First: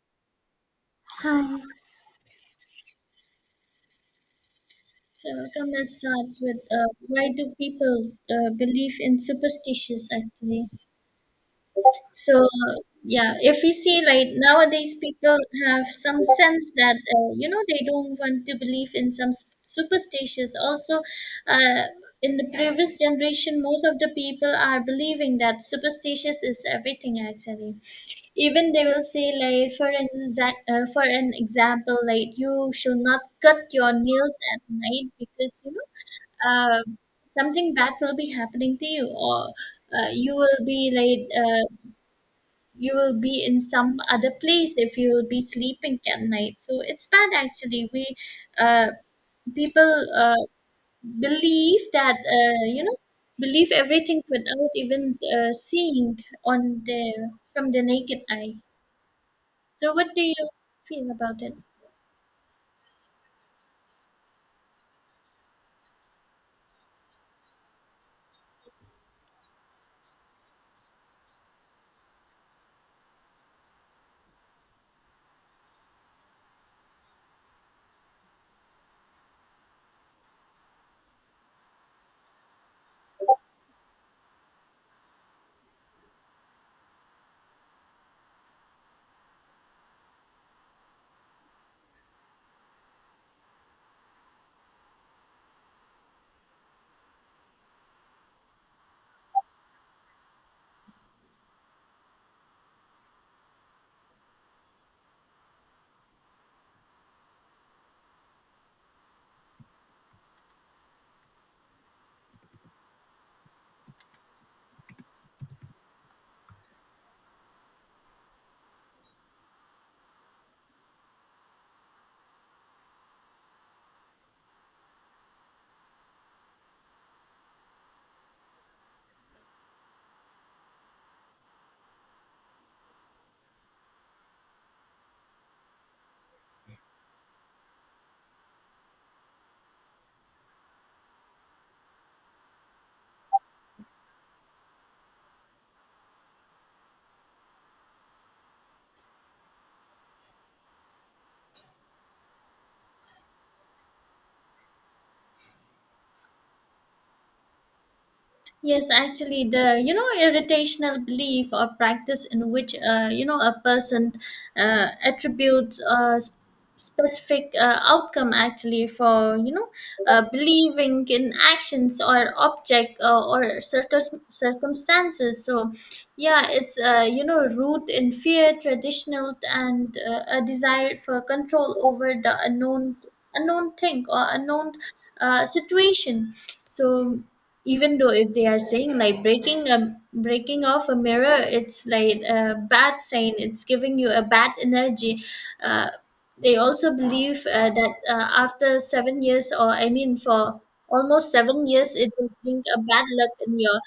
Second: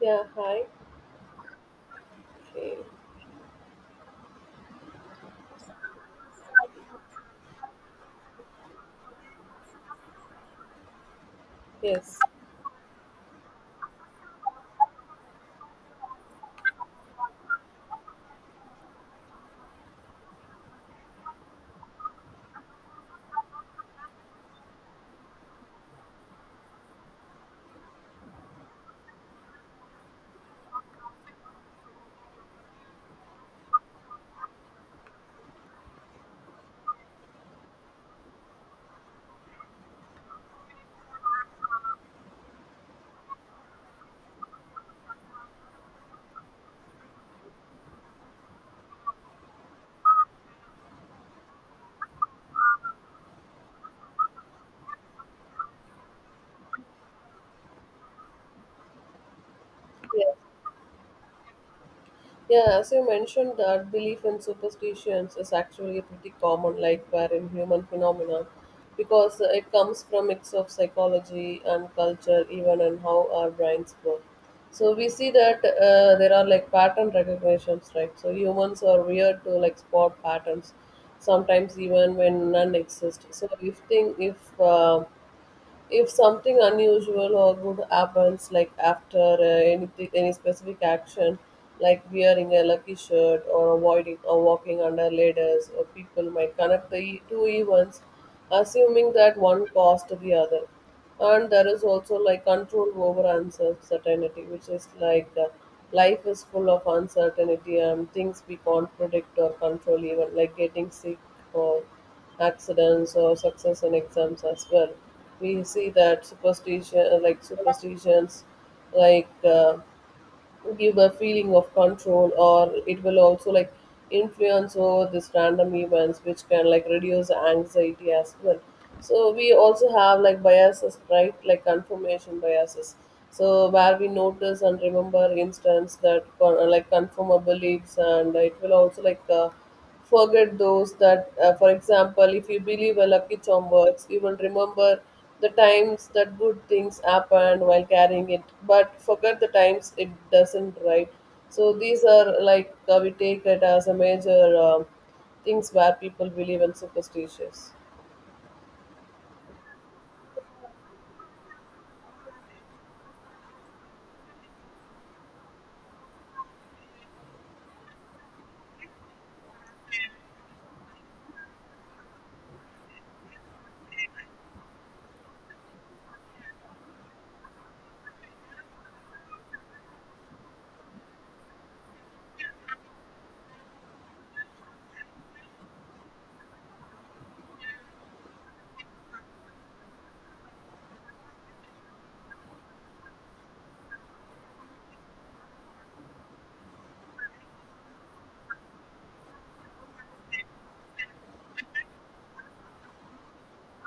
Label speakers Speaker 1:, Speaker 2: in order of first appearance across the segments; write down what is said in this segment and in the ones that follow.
Speaker 1: Yeah, hi.
Speaker 2: Hi.
Speaker 1: Okay.
Speaker 2: So Come, let's start with why do people believe in superstitions actually?
Speaker 1: Yes.
Speaker 2: So yeah, if we see like nowadays people have some sense that they don't want to believe in some superstitions. Also, uh, in the previous generation, most of the people are believing that superstitious is everything actually. Even they will say like for an for an example like you should not cut your nails at night because uh, something bad will be happening to you, or you will be like you will be in some other place if you will be sleeping at night, so it's bad actually. We uh, People believe that believe everything without even seeing on the from the naked eye. So what do
Speaker 1: Yeah.
Speaker 2: you feel about it?
Speaker 1: Yeah, as you mentioned, that belief in superstitions is actually a pretty common, like, wherein human phenomenon because it comes from mix of psychology and culture even and how our brains work. So we see that there are like pattern recognitions, right? So humans are weird to like spot patterns sometimes even when none exist. So if thing if something unusual or good happens, like after anything, any specific action, like wearing a lucky shirt or avoiding or walking under ladders, or people might connect two events, assuming that one caused the other. And there is also like control over uncertainty, which is like life is full of uncertainty and things we can't predict or control, even like getting sick or accidents or success in exams as well. We see that superstitions, like give a feeling of control or it will also like influence over this random events which can like reduce anxiety as well. So we also have like biases, right? Like confirmation biases, so where we notice and remember instance that confirm our beliefs, and it will also like forget those that, for example, if you believe a lucky charm works, you will remember the times that good things happened while carrying it, but forget the times it doesn't, right? So these are like, we take it as a major, um, things where people believe in superstitions.
Speaker 2: Yes, actually, the you know irritational belief or practice in which a person attributes a specific outcome actually for you know believing in actions or object or circumstances. So, yeah, it's root in fear, traditional, and a desire for control over the unknown thing or unknown situation. So even though if they are saying like breaking off a mirror, it's like a bad sign, it's giving you a bad energy. uh, they also believe that after 7 years, or I mean for almost 7 years, it will bring a bad luck in your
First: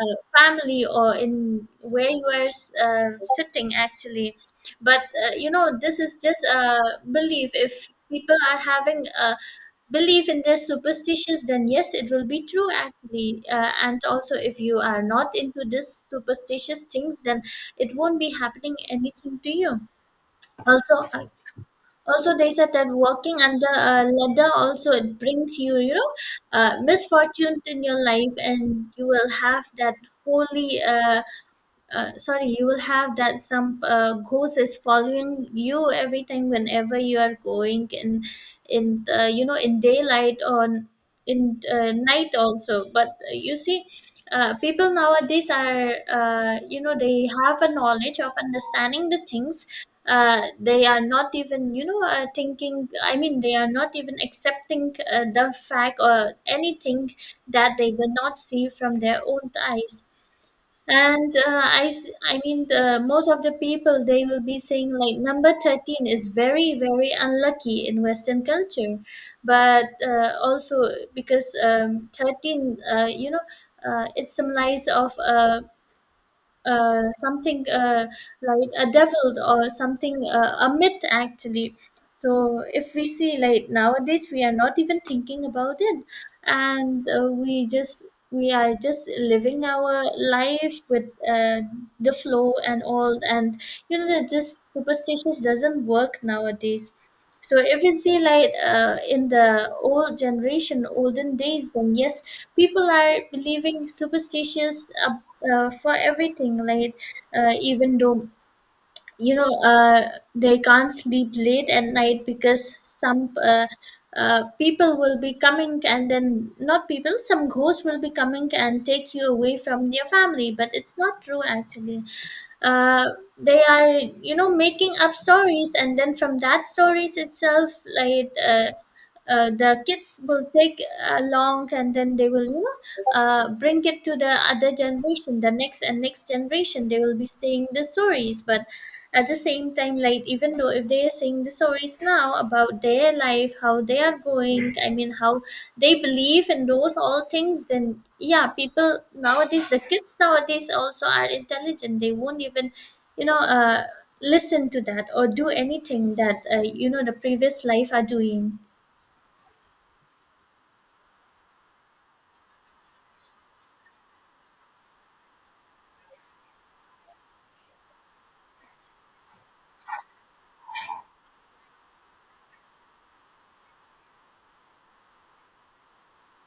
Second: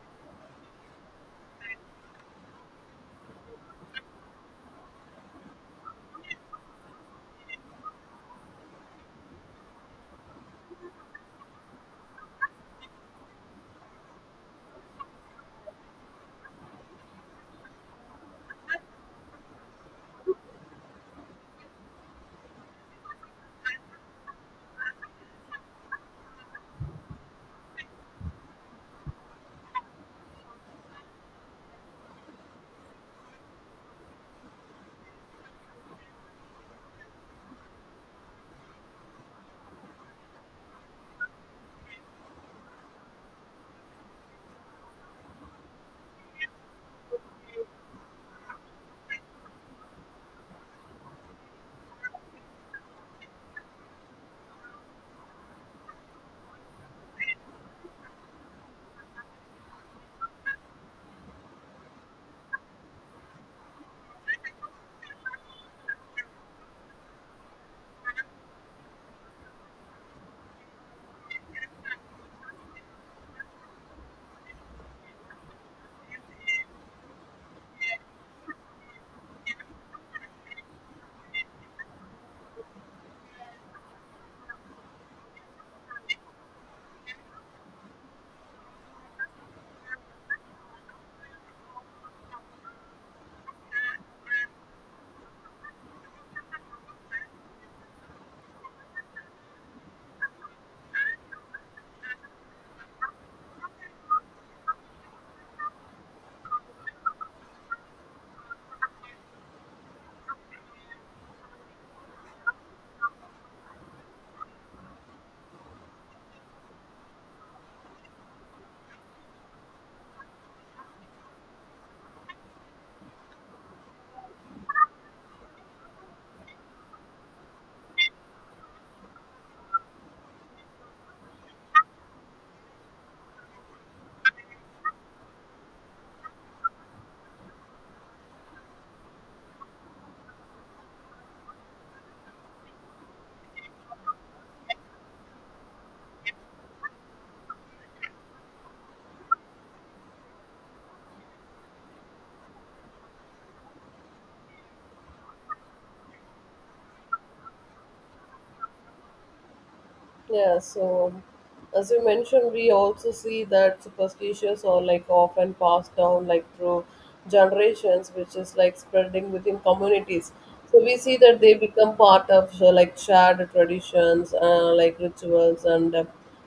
Speaker 2: family or in where you are uh, sitting actually. But this is just a belief. If people are having a believe in their superstitions, then yes, it will be true actually. And also if you are not into this superstitious things, then it won't be happening anything to you. Also, also they said that walking under a ladder also, it brings you you know misfortune in your life, and you will have that holy sorry, you will have that some ghost is following you every time whenever you are going in you know in daylight or in night also. But you see, people nowadays are they have a knowledge of understanding the things. They are not even thinking. I mean, they are not even accepting the fact or anything that they will not see from their own eyes. And I mean most of the people, they will be saying like number 13 is very very unlucky in western culture. But also because 13, it symbolizes of something, like a devil or something, a myth actually. So if we see like nowadays, we are not even thinking about it. And we just, we are just living our life with the flow and all. And you know that just superstitions doesn't work nowadays. So if you see like in the old generation, olden days, then yes, people are believing superstitions for everything. Like even though you know uh, they can't sleep late at night because some people will be coming, and then not people, some ghosts will be coming and take you away from your family. But it's not true actually. uh, they are you know making up stories, and then from that stories itself, like uh, the kids will take along, and then they will bring it to the other generation. The next generation, they will be staying the stories. But at the same time, like even though if they are saying the stories now about their life, how they are going, I mean how they believe in those all things, then yeah, people nowadays, the kids nowadays also are intelligent. They won't even you know uh, listen to that or do anything that the previous life are doing.
Speaker 1: Yeah, so as you mentioned, we also see that superstitions are like often passed down like through generations, which is like spreading within communities. So we see that they become part of, so, like shared traditions, like rituals, and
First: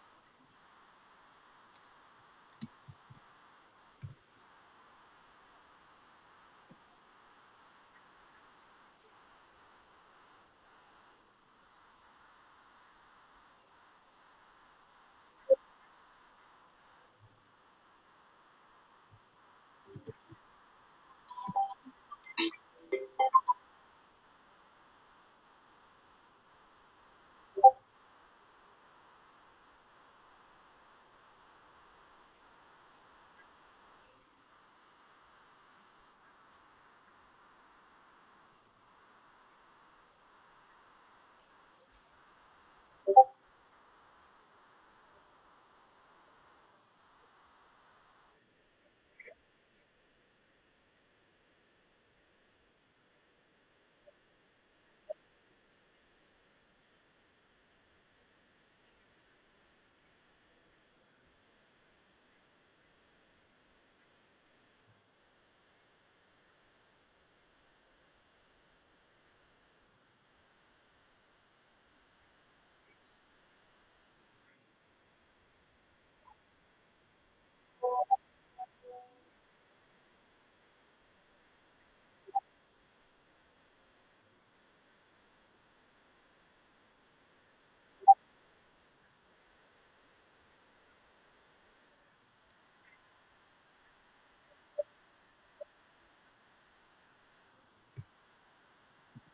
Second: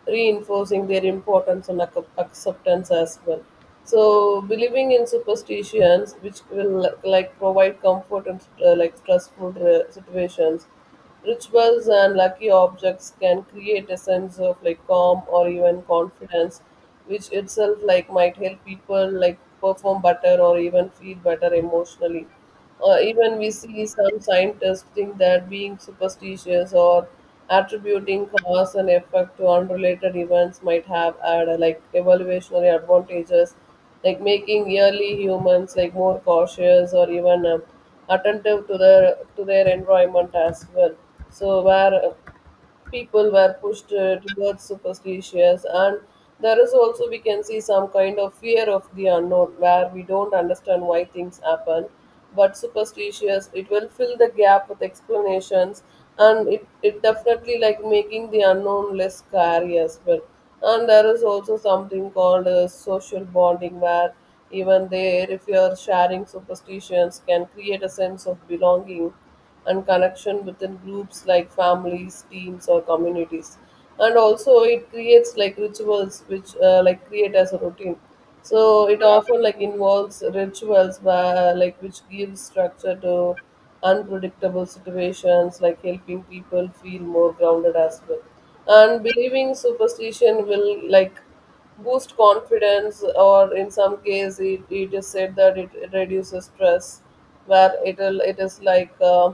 Speaker 1: reinforcing their importance and acceptance as well. So believing in superstitions, which will like provide comfort and, like stressful, situations. Rituals and lucky objects can create a sense of like calm or even confidence, which itself like might help people like perform better or even feel better emotionally. Even we see some scientists think that being superstitious or attributing cause and effect to unrelated events might have had, like evaluationary advantages, like making yearly humans like more cautious or even, attentive to their environment as well. So where people were pushed, towards superstitions, and there is also we can see some kind of fear of the unknown where we don't understand why things happen, but superstitious it will fill the gap with explanations, and it definitely like making the unknown less scary as well. And there is also something called, social bonding where even there if you are sharing superstitions can create a sense of belonging and connection within groups like families, teams, or communities. And also, it creates like rituals which, like create as a routine. So it often like involves rituals where like which gives structure to unpredictable situations, like helping people feel more grounded as well. And believing superstition will like boost confidence, or in some case it is said that it reduces stress where it is like,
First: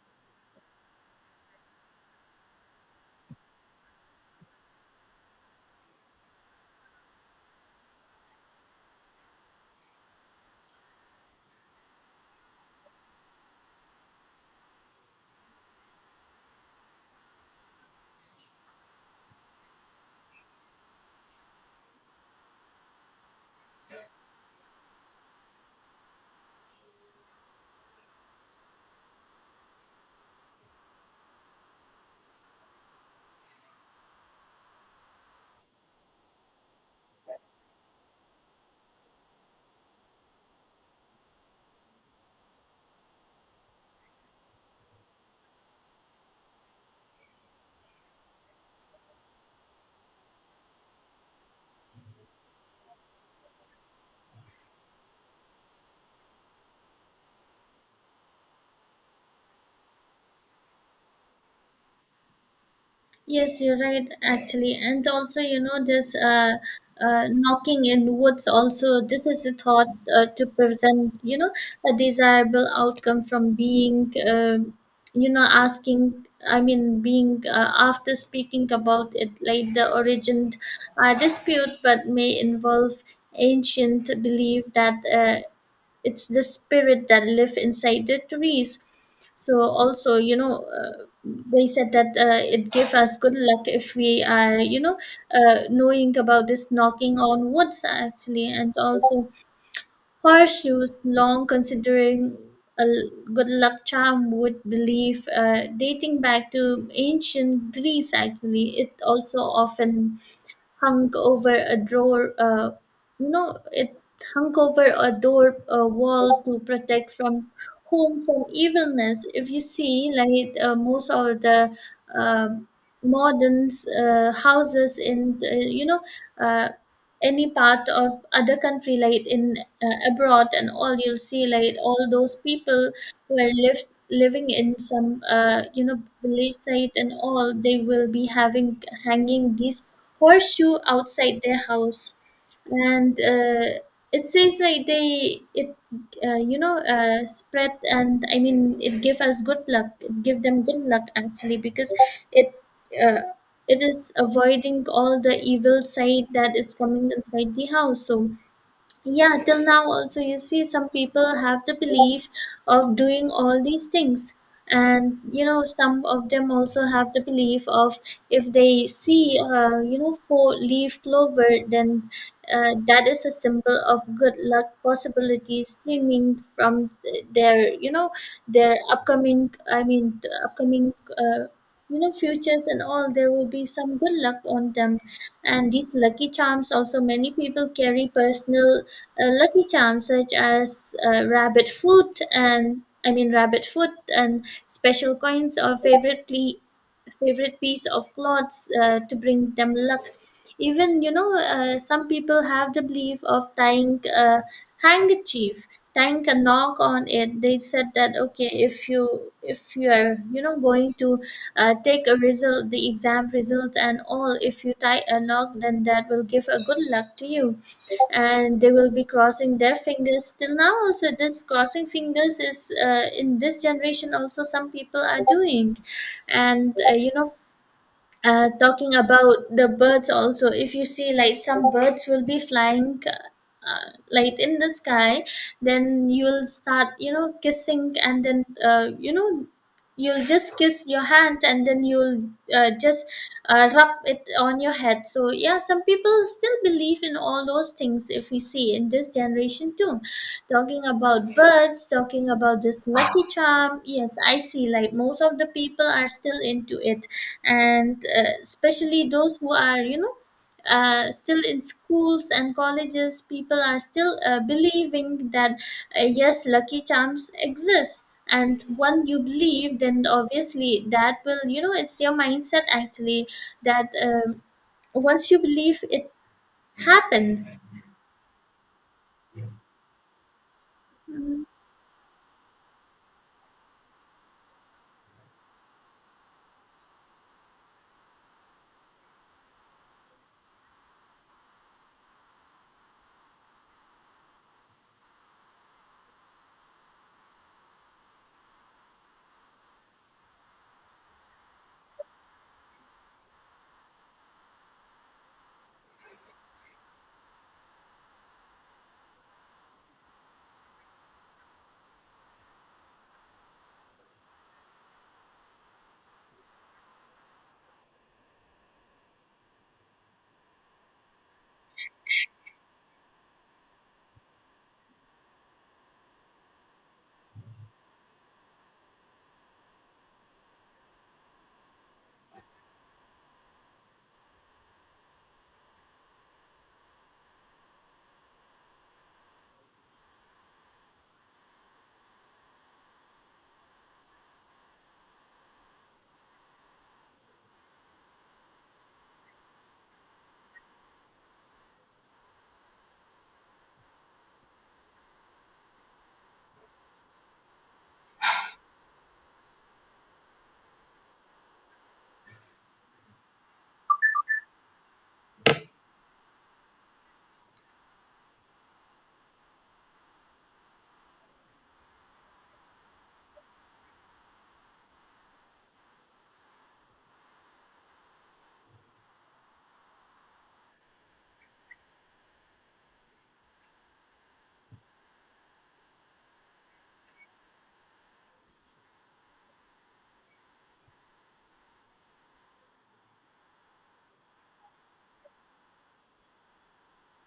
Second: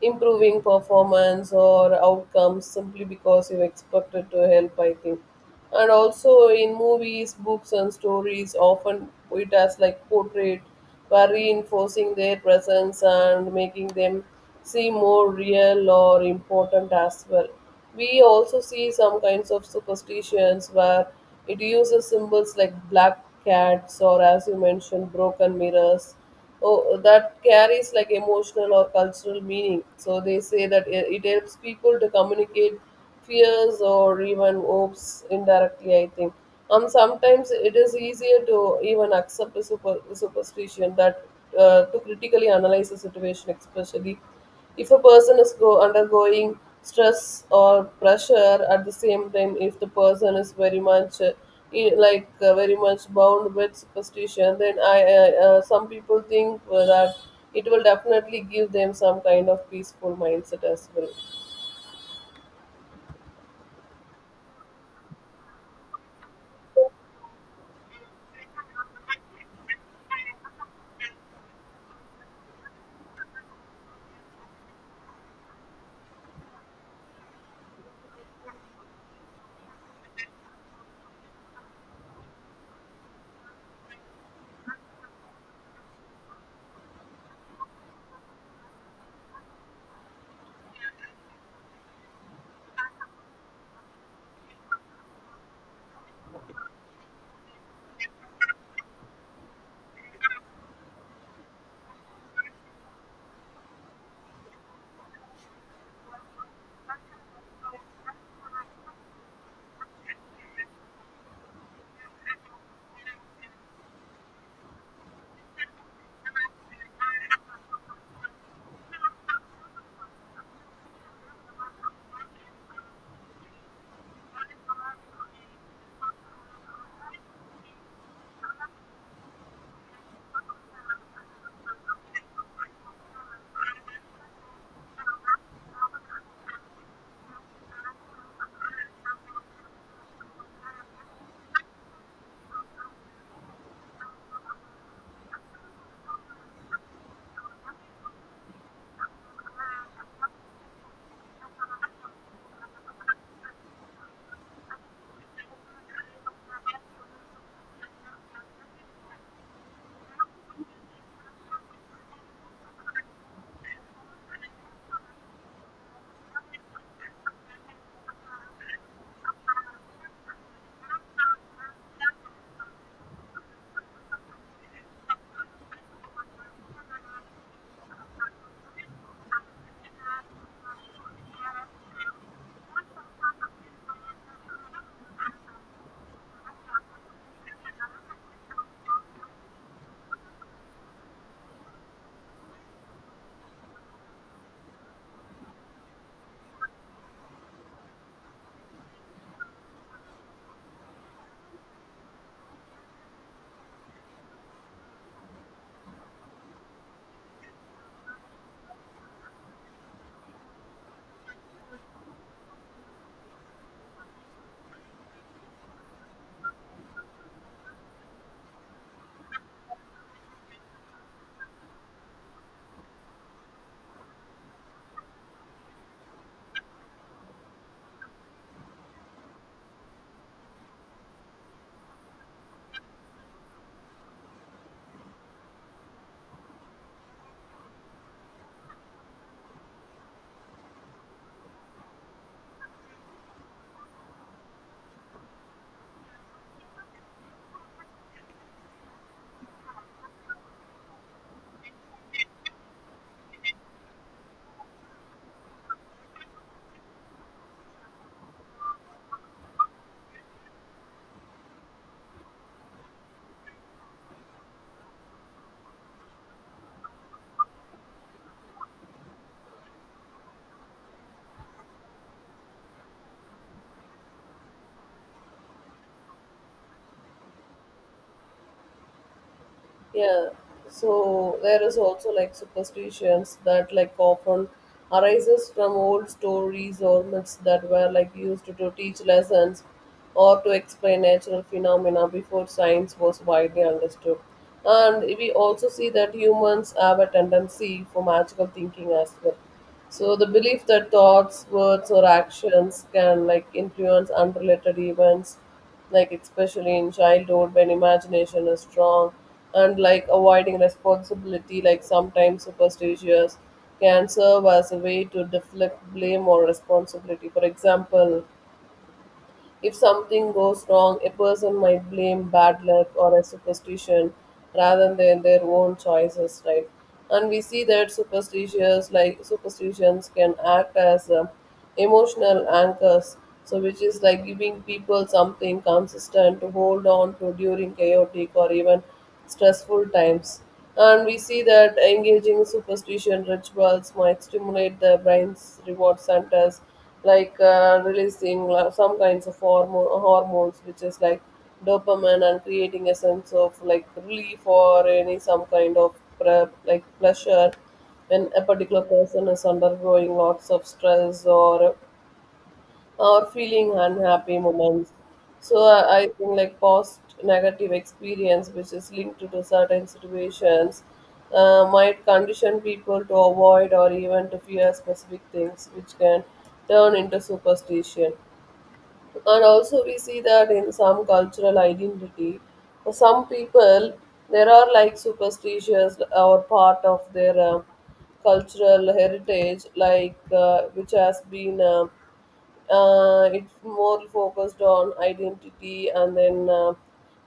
Speaker 1: improving performance or outcomes simply because you expected to help, I think. And also in movies, books and stories, often it has like portrayed by reinforcing their presence and making them seem more real or important as well. We also see some kinds of superstitions where it uses symbols like black cats or, as you mentioned, broken mirrors. Oh, that carries like emotional or cultural meaning. So they say that it helps people to communicate fears or even hopes indirectly, I think. Sometimes it is easier to even accept a superstition that, to critically analyze a situation, especially if a person is undergoing stress or pressure. At the same time, if the person is very much, in, like, very much bound with superstition, then I some people think, that it will definitely give them some kind of peaceful mindset as well.
Speaker 2: Yes, you're right, actually. And also, you know, this knocking in woods also, this is a thought to present, you know, a desirable outcome from being, you know, asking, I mean being after speaking about it, like the origin dispute, but may involve ancient belief that it's the spirit that live inside the trees. So also they said that it gave us good luck if we are knowing about this knocking on woods actually. And also horseshoes, long considering a good luck charm would believe, dating back to ancient Greece actually, it also often hung over a door. No, it hung over a door, a wall, to protect from home from evilness. If you see, like most of the um modern houses in Uh, any part of other country like in abroad and all, you'll see like all those people who are living in some village site and all, they will be having hanging these horseshoe outside their house. And it says like they it spread, and I mean it give us good luck, it give them good luck actually, because it uh, it is avoiding all the evil side that is coming inside the house. So yeah, till now also you see some people have the belief of doing all these things. And you know, some of them also have the belief of if they see, four leaf clover, then that is a symbol of good luck possibilities streaming from their, you know, their upcoming, I mean the upcoming, futures and all. There will be some good luck on them. And these lucky charms, also many people carry personal a lucky charms, such as rabbit foot and I mean rabbit foot and special coins or favorite piece of clothes to bring them luck. Even you know, some people have the belief of tying a handkerchief, tying a knock on it. They said that okay, if you are you know going to the exam result and all, if you tie a knock, then that will give a good luck to you. And they will be crossing their fingers. Till now also, this crossing fingers is in this generation also, some people are doing. And talking about the birds also, if you see like some birds will be flying like in the sky, then you'll start you know kissing, and then you'll just kiss your hand, and then you'll just rub it on your head. So yeah, some people still believe in all those things, if we see in this generation too. Talking about birds, talking about this lucky charm, yes, I see like most of the people are still into it. And especially those who are still in schools and colleges, people are still believing that yes, lucky charms exist. And when you believe, then obviously that will you know, it's your mindset actually, that once you believe, it happens.
Speaker 1: Yeah, so there is also like superstitions that like often arises from old stories or myths that were like used to teach lessons or to explain natural phenomena before science was widely understood. And we also see that humans have a tendency for magical thinking as well. So the belief that thoughts, words, or actions can like influence unrelated events, like especially in childhood when imagination is strong, and like avoiding responsibility, like sometimes superstitious can serve as a way to deflect blame or responsibility. For example, if something goes wrong, a person might blame bad luck or a superstition rather than their own choices, right? And we see that superstitious like superstitions can act as, emotional anchors, so which is like giving people something consistent to hold on to during chaotic or even stressful times. And we see that engaging superstition rituals might stimulate the brain's reward centers, like, releasing some kinds of hormones, which is like dopamine, and creating a sense of like relief or any some kind of like pleasure when a particular person is undergoing lots of stress or feeling unhappy moments. So I think like past negative experience, which is linked to the certain situations, might condition people to avoid or even to fear specific things, which can turn into superstition. And also we see that in some cultural identity, for some people there are like superstitions or part of their, cultural heritage, like, which has been. It's more focused on identity, and then,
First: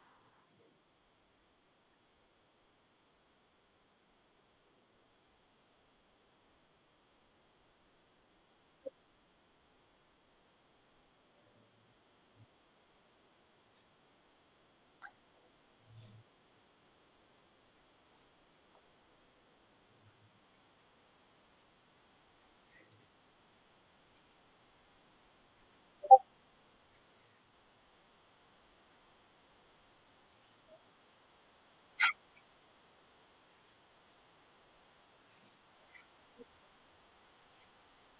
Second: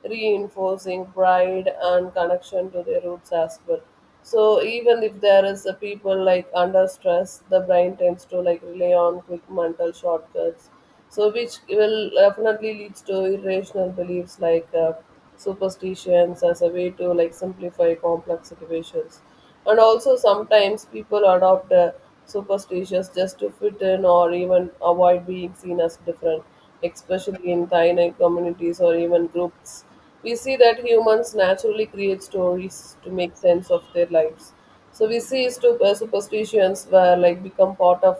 Speaker 1: reinforcing pride and connection to their roots as well. So even if there is a people like under stress, the brain tends to like rely on quick mental shortcuts, so which will definitely leads to irrational beliefs like, superstitions as a way to like simplify complex situations. And also, sometimes people adopt, superstitions just to fit in or even avoid being seen as different, especially in tiny communities or even groups. We see that humans naturally create stories to make sense of their lives. So we see superstitions where like become part of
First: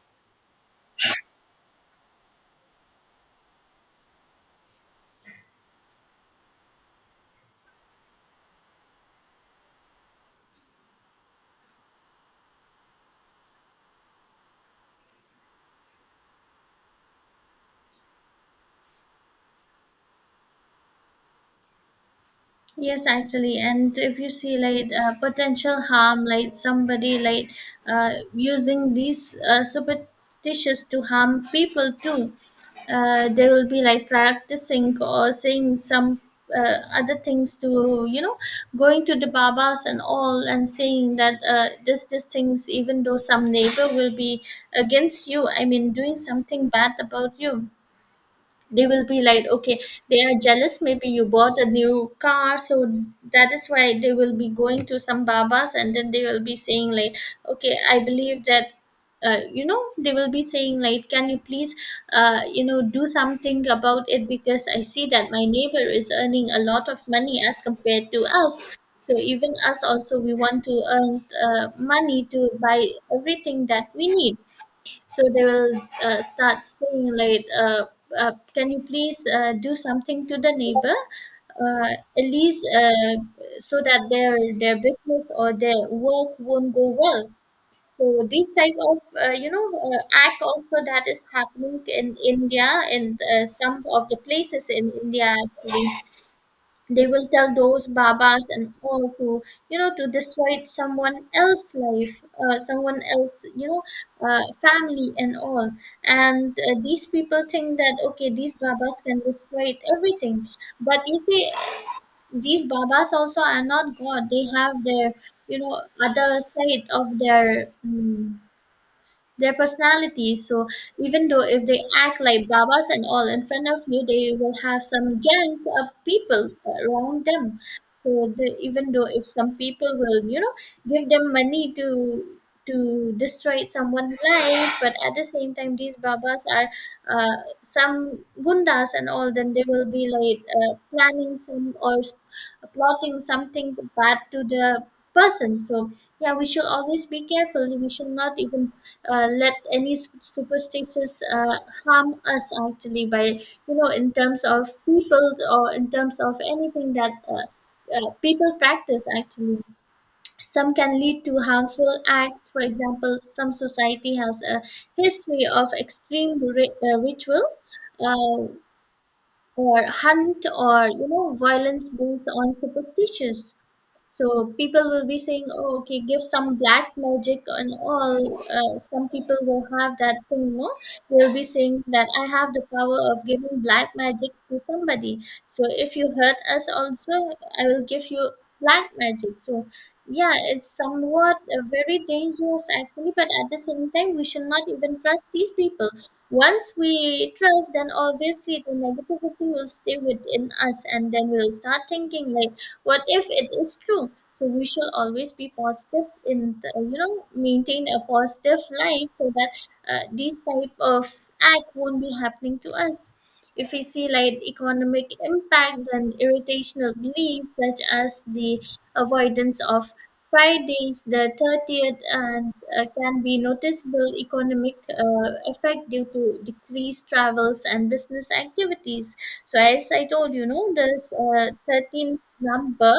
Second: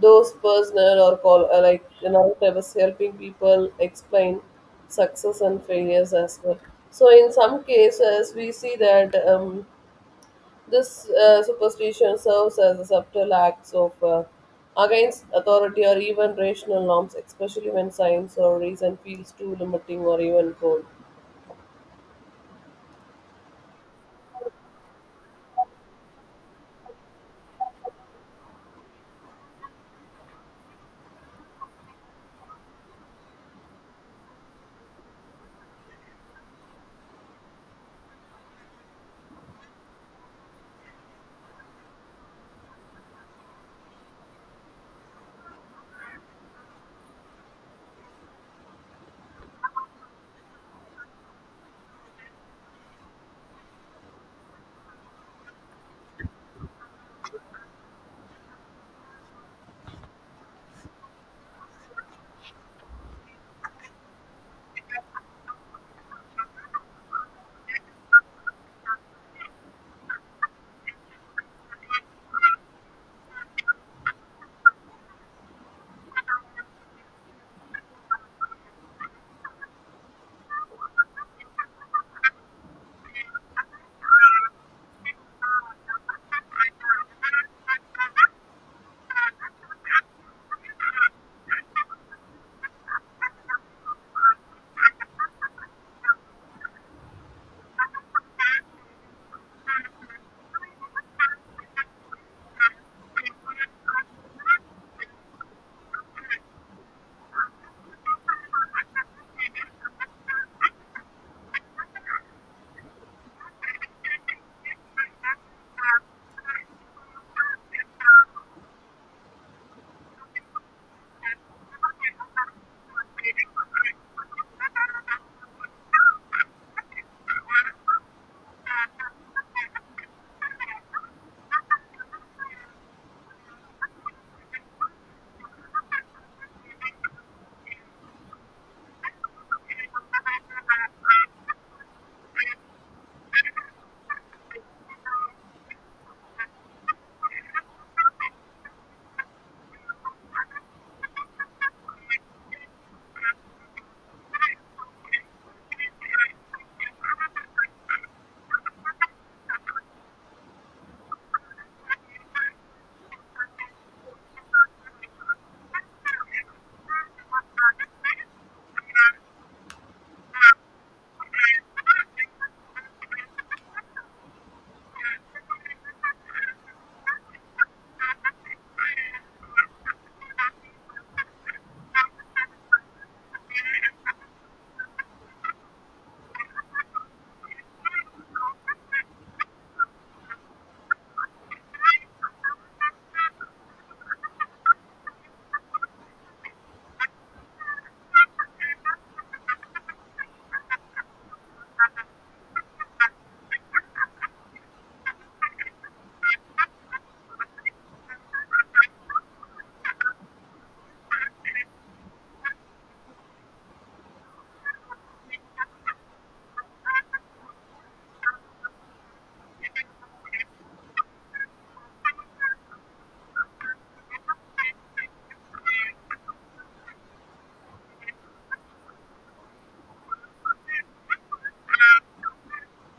Speaker 1: those personal or call like narratives helping people explain success and failures as well. So in some cases we see that, this, superstition serves as a subtle act of, against authority or even rational norms, especially when science or reason feels too limiting or even cold.
Speaker 2: Yes, actually, and if you see like potential harm, like somebody like using these superstitions to harm people too, they will be like practicing or saying some other things to you know, going to the babas and all, and saying that this these things, even though some neighbor will be against you, I mean doing something bad about you, they will be like okay, they are jealous, maybe you bought a new car, so that is why they will be going to some babas. And then they will be saying like, okay, I believe that they will be saying like, can you please do something about it, because I see that my neighbor is earning a lot of money as compared to us, so even us also we want to earn money to buy everything that we need. So they will start saying like, "Can you please do something to the neighbor, uh, at least so that their business or their work won't go well." So this type of act also, that is happening in India, in some of the places in India actually. They will tell those babas and all to, you know, to destroy someone else's life, someone else, you know, family and all. And these people think that okay, these babas can destroy everything. But you see, these babas also are not God. They have their, you know, other side of their, their personalities. So even though if they act like babas and all in front of you, they will have some gangs of people around them. So even though if some people will, give them money to destroy someone's life, but at the same time, these babas are uh, some gundas and all. Then they will be like planning some plotting something bad to the person. So yeah, we should always be careful. We should not even let any superstitious harm us actually by you know in terms of people or in terms of anything that people practice actually some can lead to harmful acts. For example, some society has a history of extreme ritual uh, or hunt or you know violence based on superstitions. So people will be saying, "Oh, okay, give some black magic and all." Some people will have that thing, no? They'll be saying that I have the power of giving black magic to somebody. So if you hurt us, also I will give you black magic. So yeah, it's somewhat very dangerous actually, but at the same time, we should not even trust these people. Once we trust, then obviously the negativity will stay within us, and then we'll start thinking like what if it is true? So we shall always be positive in the, you know, maintain a positive life so that these type of act won't be happening to us. If we see like economic impact and irritational beliefs such as the avoidance of Fridays, the 30th, and can be noticeable economic effect due to decreased travels and business activities. So, as I told you, know there's a 13th number.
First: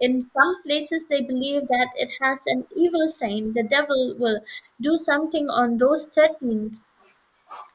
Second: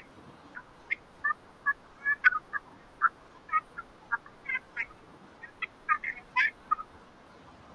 Speaker 2: In some places, they believe that it has an evil sign. The devil will do something on those 13th.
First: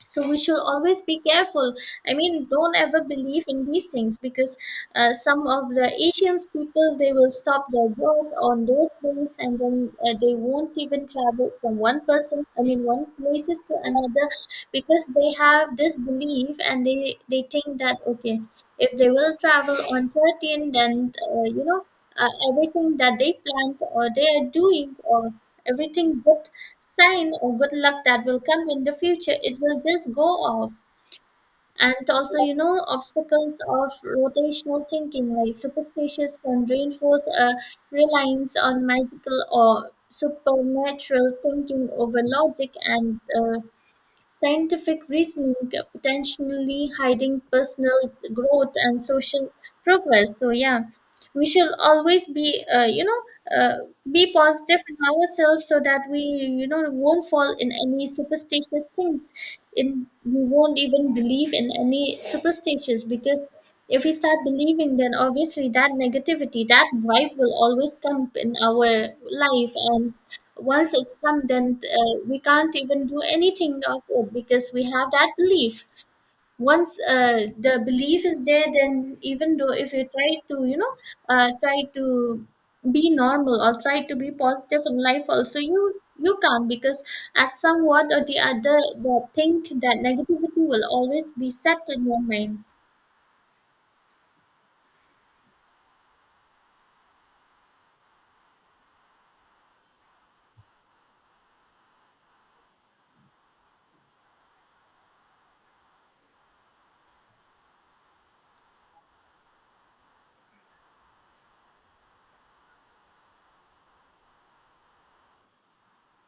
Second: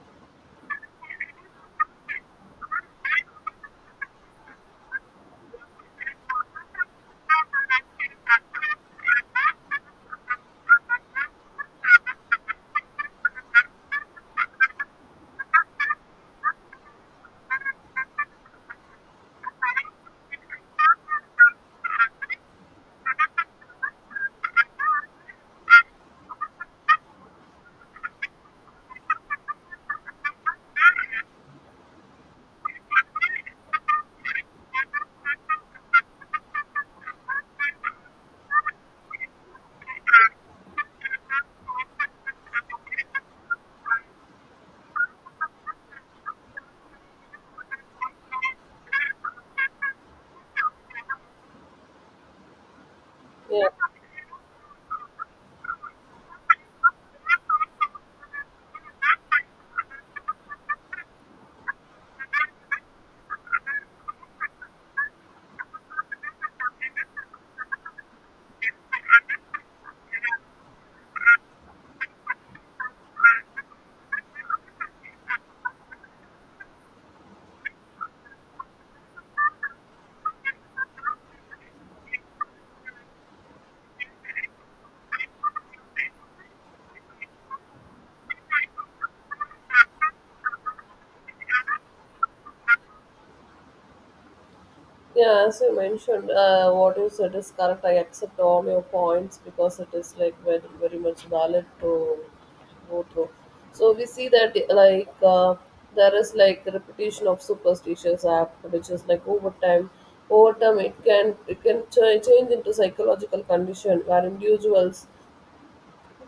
Speaker 2: So we should always be careful. I mean, don't ever believe in these things because some of the asians people they will stop their work on those days, and then they won't even travel from one person I mean one places to another because they have this belief, and they think that okay, if they will travel on 13 then you know everything that they planned or they are doing or everything good, sign of good luck that will come in the future, it will just go off. And also you know obstacles of rotational thinking like superstitious can reinforce a reliance on magical or supernatural thinking over logic and scientific reasoning, potentially hiding personal growth and social progress. So yeah, we shall always be, you know,
Speaker 1: Yeah.
Speaker 2: uh, be positive in ourselves so that we, you know, won't fall in any superstitious things. In we won't even believe in any superstitious because if we start believing, then obviously that negativity, that vibe will always come in our life. And once it's come, then we can't even do anything of it because we have that belief. Once the belief is there, then even though if you try to you know try to be normal or try to be positive in life also, you can't because at somewhat or the other the think that negativity will always be set in your mind.
Speaker 1: Yeah, as you mentioned, what you said is correct. I accept all your points because it is like very, very much valid to go through. So we see that like, there is like the repetition of superstitious act, which is like over time. Over time, it can change into psychological condition where individuals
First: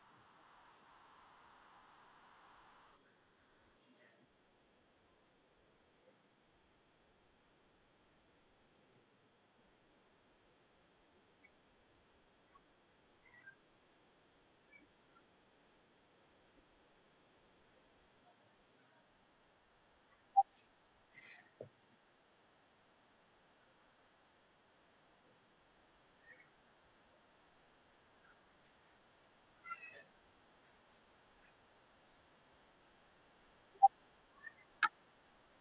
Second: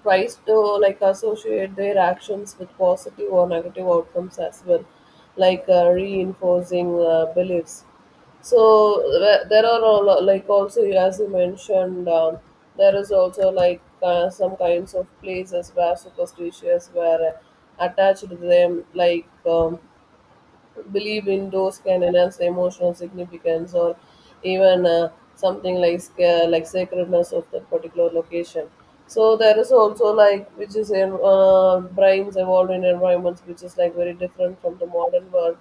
Speaker 1: tries to like associate their actions with positive or negative outcomes as well, like, reinforcing, beliefs. So there are a like also as you mentioned, there is also like, some kinds of places where superstitious were, attached to them, like, believe indoors can enhance the emotional significance or even, something like like sacredness of that particular location. So there is also like which is in, brains evolved in environments which is like very different from the modern world.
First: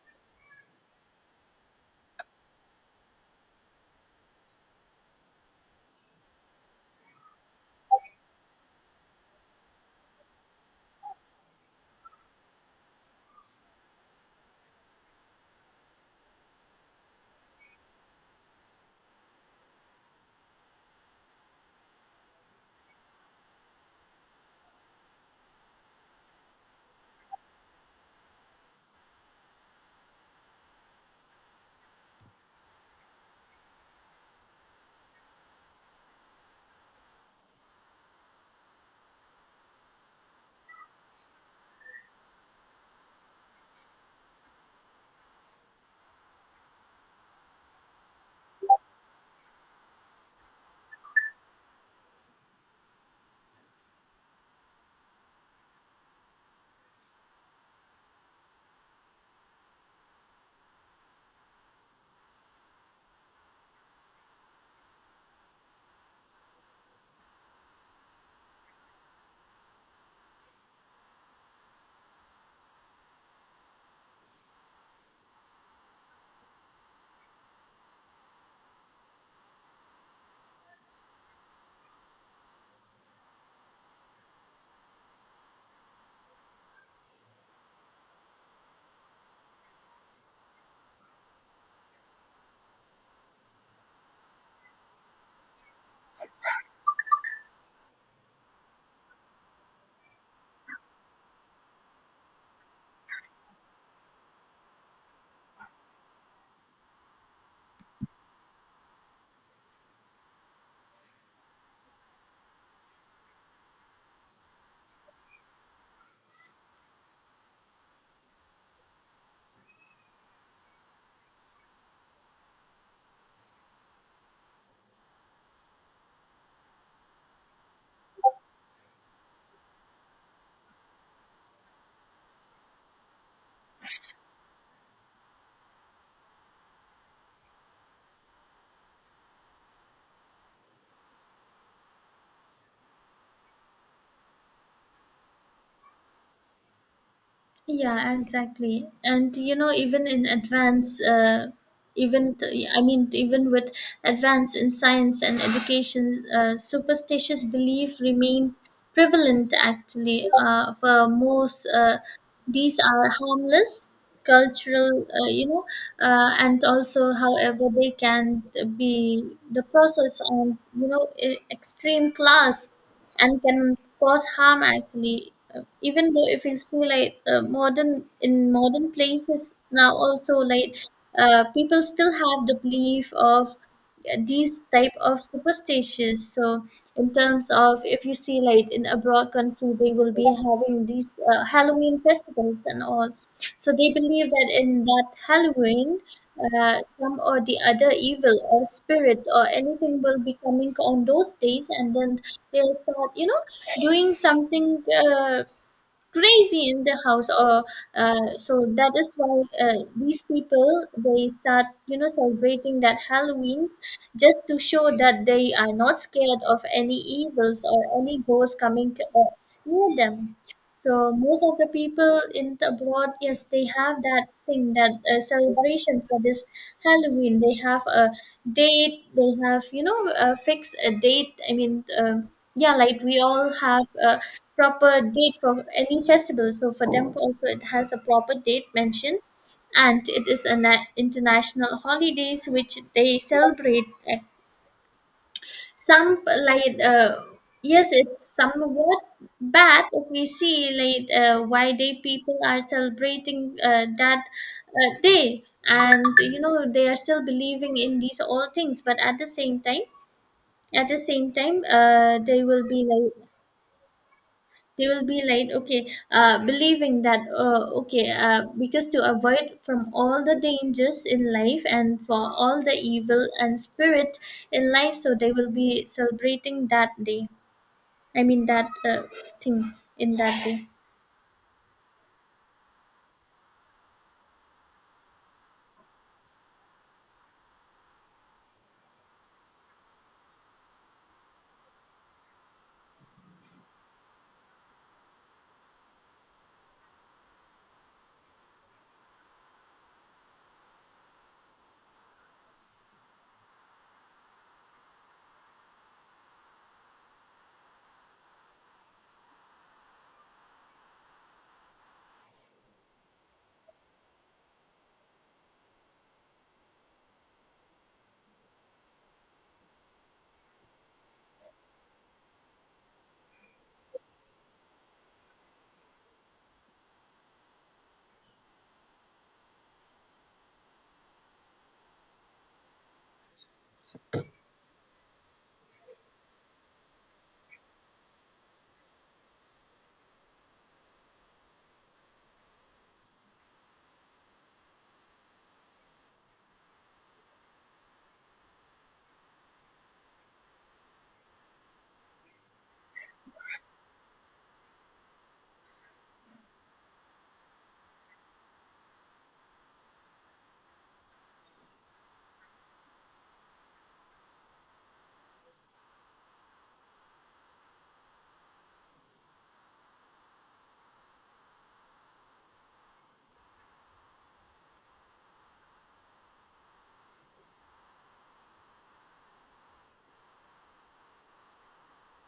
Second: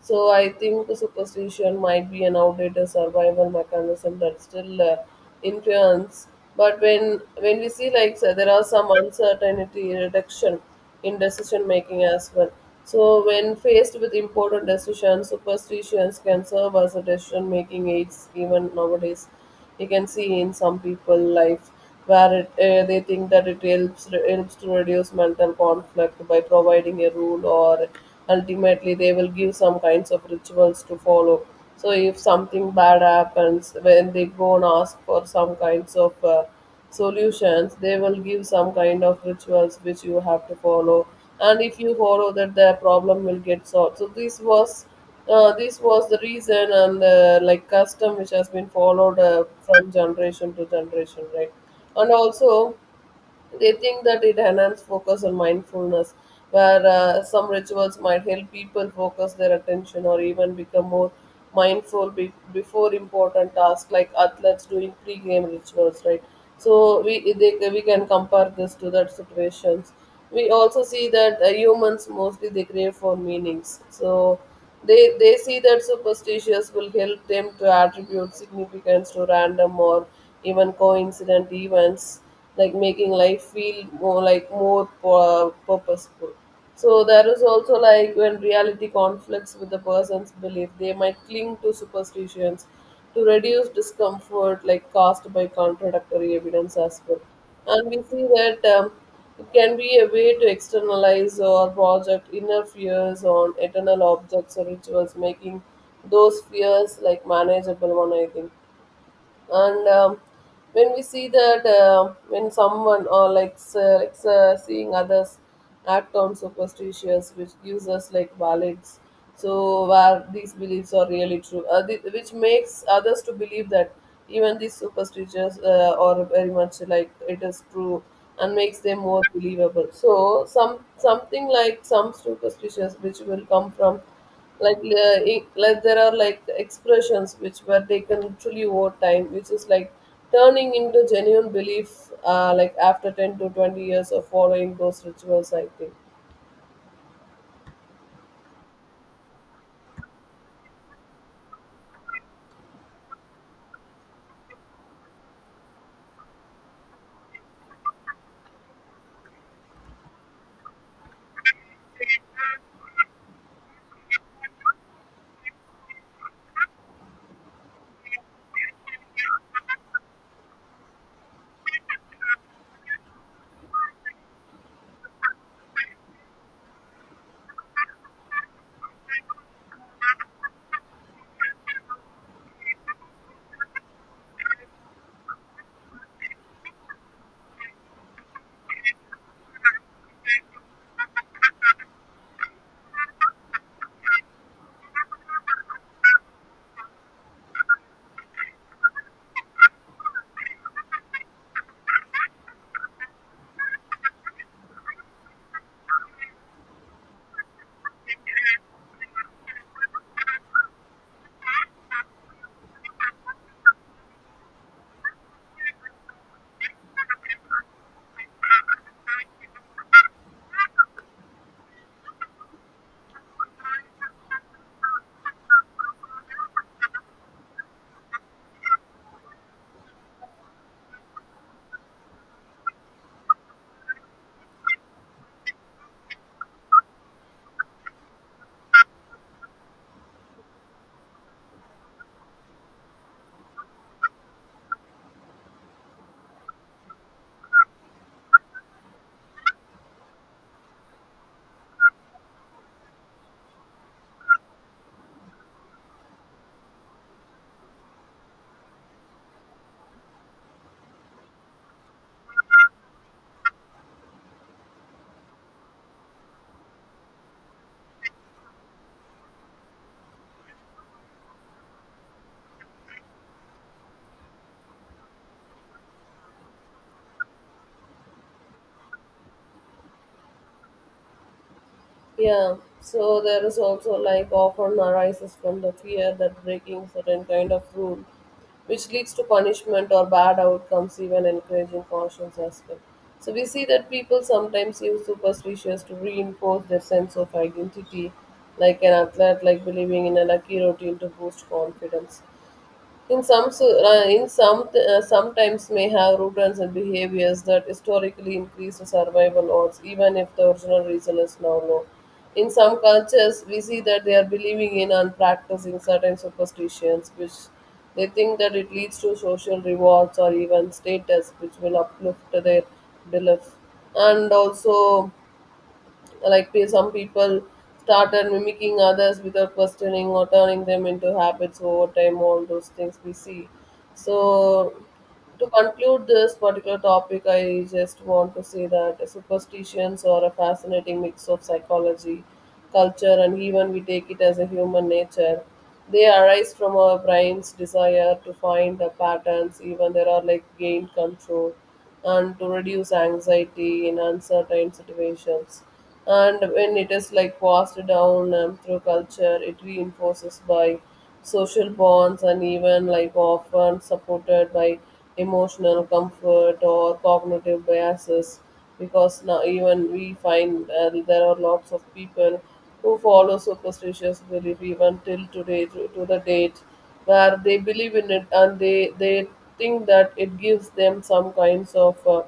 Speaker 1: So I think superstition might be an outdated survival mechanism that still, influence. But when we see like, so there are some uncertainty reduction in decision making as well. So when faced with important decisions, superstitions can serve as a decision making aids. Even nowadays you can see in some people life where it, they think that it helps to reduce mental conflict by providing a rule or ultimately they will give some kinds of rituals to follow. So if something bad happens, when they go and ask for some kinds of, solutions, they will give some kind of rituals which you have to follow, and if you follow that, the problem will get solved. So this was the reason, and, like custom which has been followed, from generation to generation, right? And also. They think that it enhances focus on mindfulness, where, some rituals might help people focus their attention or even become more mindful before important tasks, like athletes doing pre-game rituals, right? So we can compare this to that situations. We also see that, humans mostly they crave for meanings. So they see that superstitions will help them to attribute significance to random or even coincident events, like making life feel more like more purposeful. So there is also like when reality conflicts with the person's belief, they might cling to superstitions to reduce discomfort like caused by contradictory evidence as well. And we see that, it can be a way to externalize or project inner fears on eternal objects or rituals, making those fears like manageable one, I think. And, when we see that, when someone or like, like, seeing others act on superstitions which gives us like balance. So where these beliefs are really true, which makes others to believe that even these superstitions, are very much like it is true and makes them more believable. So some something like some superstitions which will come from like, like there are like expressions which were taken literally over time, which is like turning into genuine belief, like after 10 to 20 years of following those rituals, I think.
Speaker 2: Yeah, exactly. And you know, even in advance, I mean, even with advance in science and education, superstitious belief remain prevalent. Actually, for most, these are harmless cultural, you know, and also, however, they can be the process and you know, extreme class and can cause harm actually. Uh, even though if you see like modern in modern places now also like people still have the belief of these type of superstitions. So in terms of if you see like in abroad country, they will be having these halloween festivals and all. So they believe that in that halloween, some or the other evil or spirit or anything will be coming on those days, and then they'll start you know doing something crazy in the house or so that is why these people they start you know celebrating that halloween just to show that they are not scared of any evils or any ghosts coming near them. So most of the people in the abroad, yes, they have that thing that celebration for this halloween. They have a date, they have you know a fixed a date, I mean um, yeah, like we all have uh, proper date for any festival. So for them also, it has a proper date mentioned, and it is an international holidays which they celebrate. And some like yes, it's somewhat bad if we see like why they people are celebrating that day, and you know they are still believing in these all things. But at the same time, they will be like they will be like, okay, believing that, okay, because to avoid from all the dangers in life and for all the evil and spirit in life, so they will be celebrating that day. I mean, that thing in that day.
Speaker 1: Yeah, so there is also like often arises from the fear that breaking certain kind of rule, which leads to punishment or bad outcomes, even encouraging cautions as well. So we see that people sometimes use superstitions to reinforce their sense of identity, like an athlete like believing in a lucky routine to boost confidence. In some, in some, sometimes may have routines and behaviors that historically increase the survival odds, even if the original reason is now low. In some cultures, we see that they are believing in and practicing certain superstitions, which they think that it leads to social rewards or even status, which will uplift their belief. And also, like some people started mimicking others without questioning or turning them into habits over time, all those things we see. So, to conclude this particular topic, I just want to say that superstitions are a fascinating mix of psychology, culture, and even we take it as a human nature. They arise from our brain's desire to find the patterns, even there are like gain control and to reduce anxiety in uncertain situations. And when it is like passed down, through culture, it reinforces by social bonds and even like often supported by emotional comfort or cognitive biases, because now even we find, there are lots of people who follow superstitious belief even till today, to the date, where they believe in it, and they think that it gives them some kinds of,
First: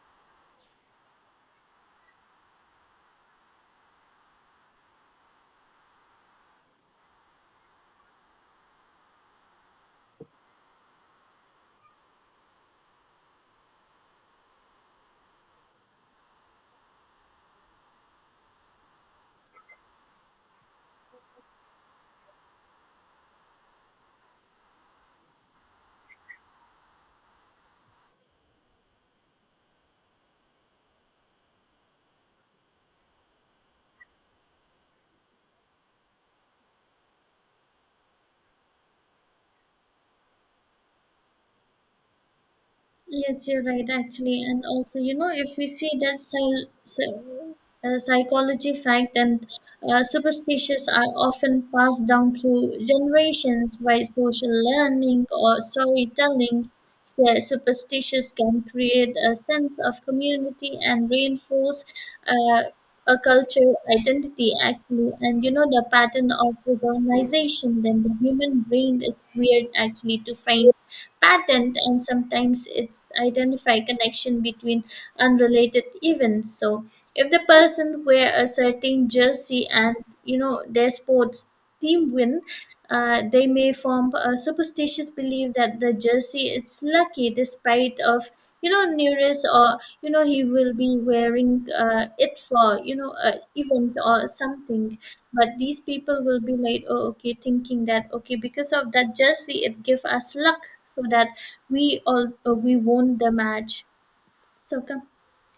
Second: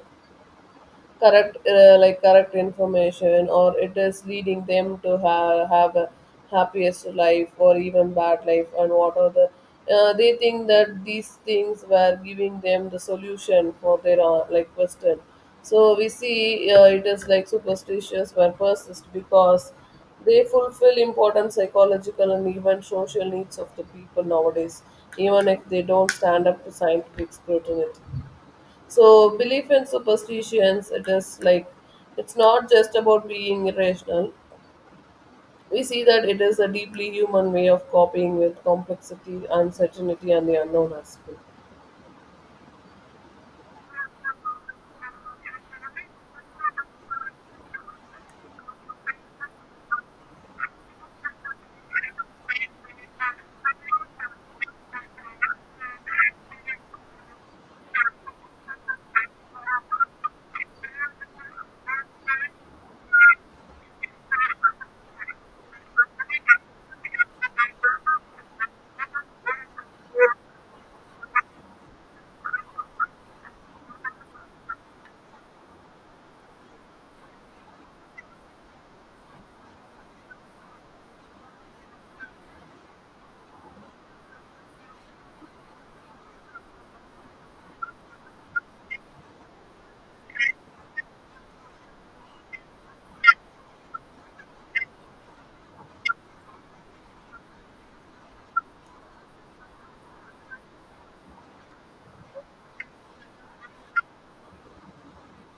Speaker 1: correct, like correct information, or it is leading them to have a happiest life or even bad life. And what are the, they think that these things were giving them the solution for their, like question. So we see, it is like superstitious were persist because they fulfill important psychological and even social needs of the people nowadays, even if they don't stand up to scientific scrutiny. So belief and superstitions, it is like it's not just about being irrational. We see that it is a deeply human way of coping with complexity, uncertainty, and the unknown as well.
Speaker 2: Yes, you're right, actually. And also, you know, if we see that psychology fact and superstitions are often passed down through generations by social learning or storytelling, so superstitions can create a sense of community and reinforce uh, a cultural identity, actually. And you know, the pattern of recognition, then the human brain is weird, actually, to find patterns, and sometimes it's identify connection between unrelated events. So if the person wear a certain jersey and you know their sports team win, they may form a superstitious belief that the jersey is lucky despite of you know nearest or you know he will be wearing it for you know a event or something. But these people will be like oh okay thinking that okay, because of that jersey it give us luck so that we all we won the match. So come